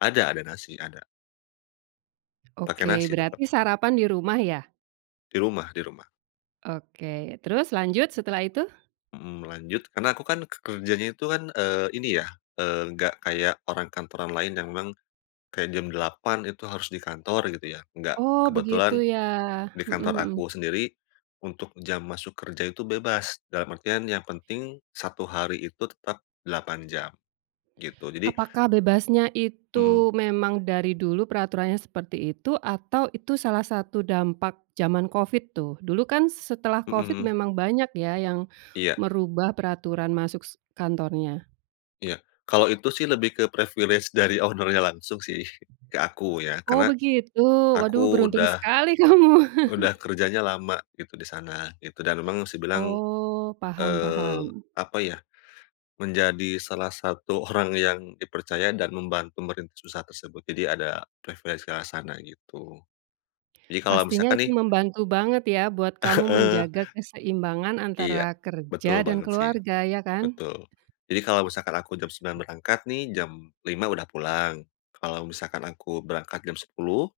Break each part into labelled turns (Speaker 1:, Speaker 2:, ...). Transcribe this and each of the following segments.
Speaker 1: Ada, ada nasi, ada. Pakai
Speaker 2: Oke,
Speaker 1: nasi tetap.
Speaker 2: berarti sarapan di rumah ya?
Speaker 1: Di rumah, di rumah.
Speaker 2: Oke, terus lanjut. Setelah itu?
Speaker 1: Mhm, lanjut. Karena aku kan ke kerjanya itu kan, eee, ini ya, eee, nggak kayak orang kantoran lain yang memang kayak jam 08.00 itu harus di kantor gitu ya, nggak.
Speaker 2: Oh, begitu
Speaker 1: Kebetulan,
Speaker 2: ya.
Speaker 1: di
Speaker 2: Mhm,
Speaker 1: kantor
Speaker 2: mhm.
Speaker 1: aku sendiri, untuk jam masuk kerja itu bebas, dalam artian yang penting satu hari itu tetap 8 jam. Gitu. Jadi
Speaker 2: Apakah bebasnya
Speaker 1: Mhm.
Speaker 2: itu memang dari dulu peraturannya seperti itu, atau itu salah satu dampak jaman Covid tuh? Dulu kan s setelah
Speaker 1: Mhm,
Speaker 2: Covid
Speaker 1: mhm.
Speaker 2: memang banyak ya yang
Speaker 1: Iya.
Speaker 2: merubah peraturan masuk s kantornya.
Speaker 1: Iya. Kalau itu sih lebih ke privilege dari owner-nya langsung sih, ke aku ya.
Speaker 2: Oh,
Speaker 1: Karena
Speaker 2: begitu. Waduh,
Speaker 1: aku
Speaker 2: beruntung
Speaker 1: udah
Speaker 2: sekali kamu.
Speaker 1: udah kerjanya lama gitu di sana, gitu, dan memang bisa dibilang,
Speaker 2: Oh, paham,
Speaker 1: eee,
Speaker 2: paham.
Speaker 1: apa ya, menjadi salah satu orang yang dipercaya dan membantu merintis usaha tersebut. Jadi ada privilege ke arah sana, gitu. Jadi kalau
Speaker 2: Pastinya
Speaker 1: misalkan
Speaker 2: itu
Speaker 1: nih
Speaker 2: membantu banget ya buat kamu
Speaker 1: Heeh.
Speaker 2: menjaga keseimbangan
Speaker 1: Iya.
Speaker 2: antara kerja
Speaker 1: Betul
Speaker 2: dan
Speaker 1: banget sih.
Speaker 2: keluarga, ya kan?
Speaker 1: Betul. Jadi kalau misalkan aku jam 9:00 berangkat nih, jam 5:00 udah pulang. Kalau misalkan aku berangkat jam 10:00,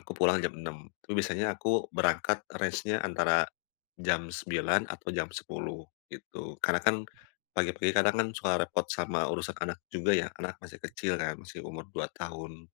Speaker 1: aku pulang jam 6:00. Tapi biasanya aku berangkat range-nya antara jam 9:00 atau jam 10.00, gitu. Karena kan pagi-pagi kadang kan suka repot sama urusan anak juga ya. Anak masih kecil kan, masih umur 2 tahun.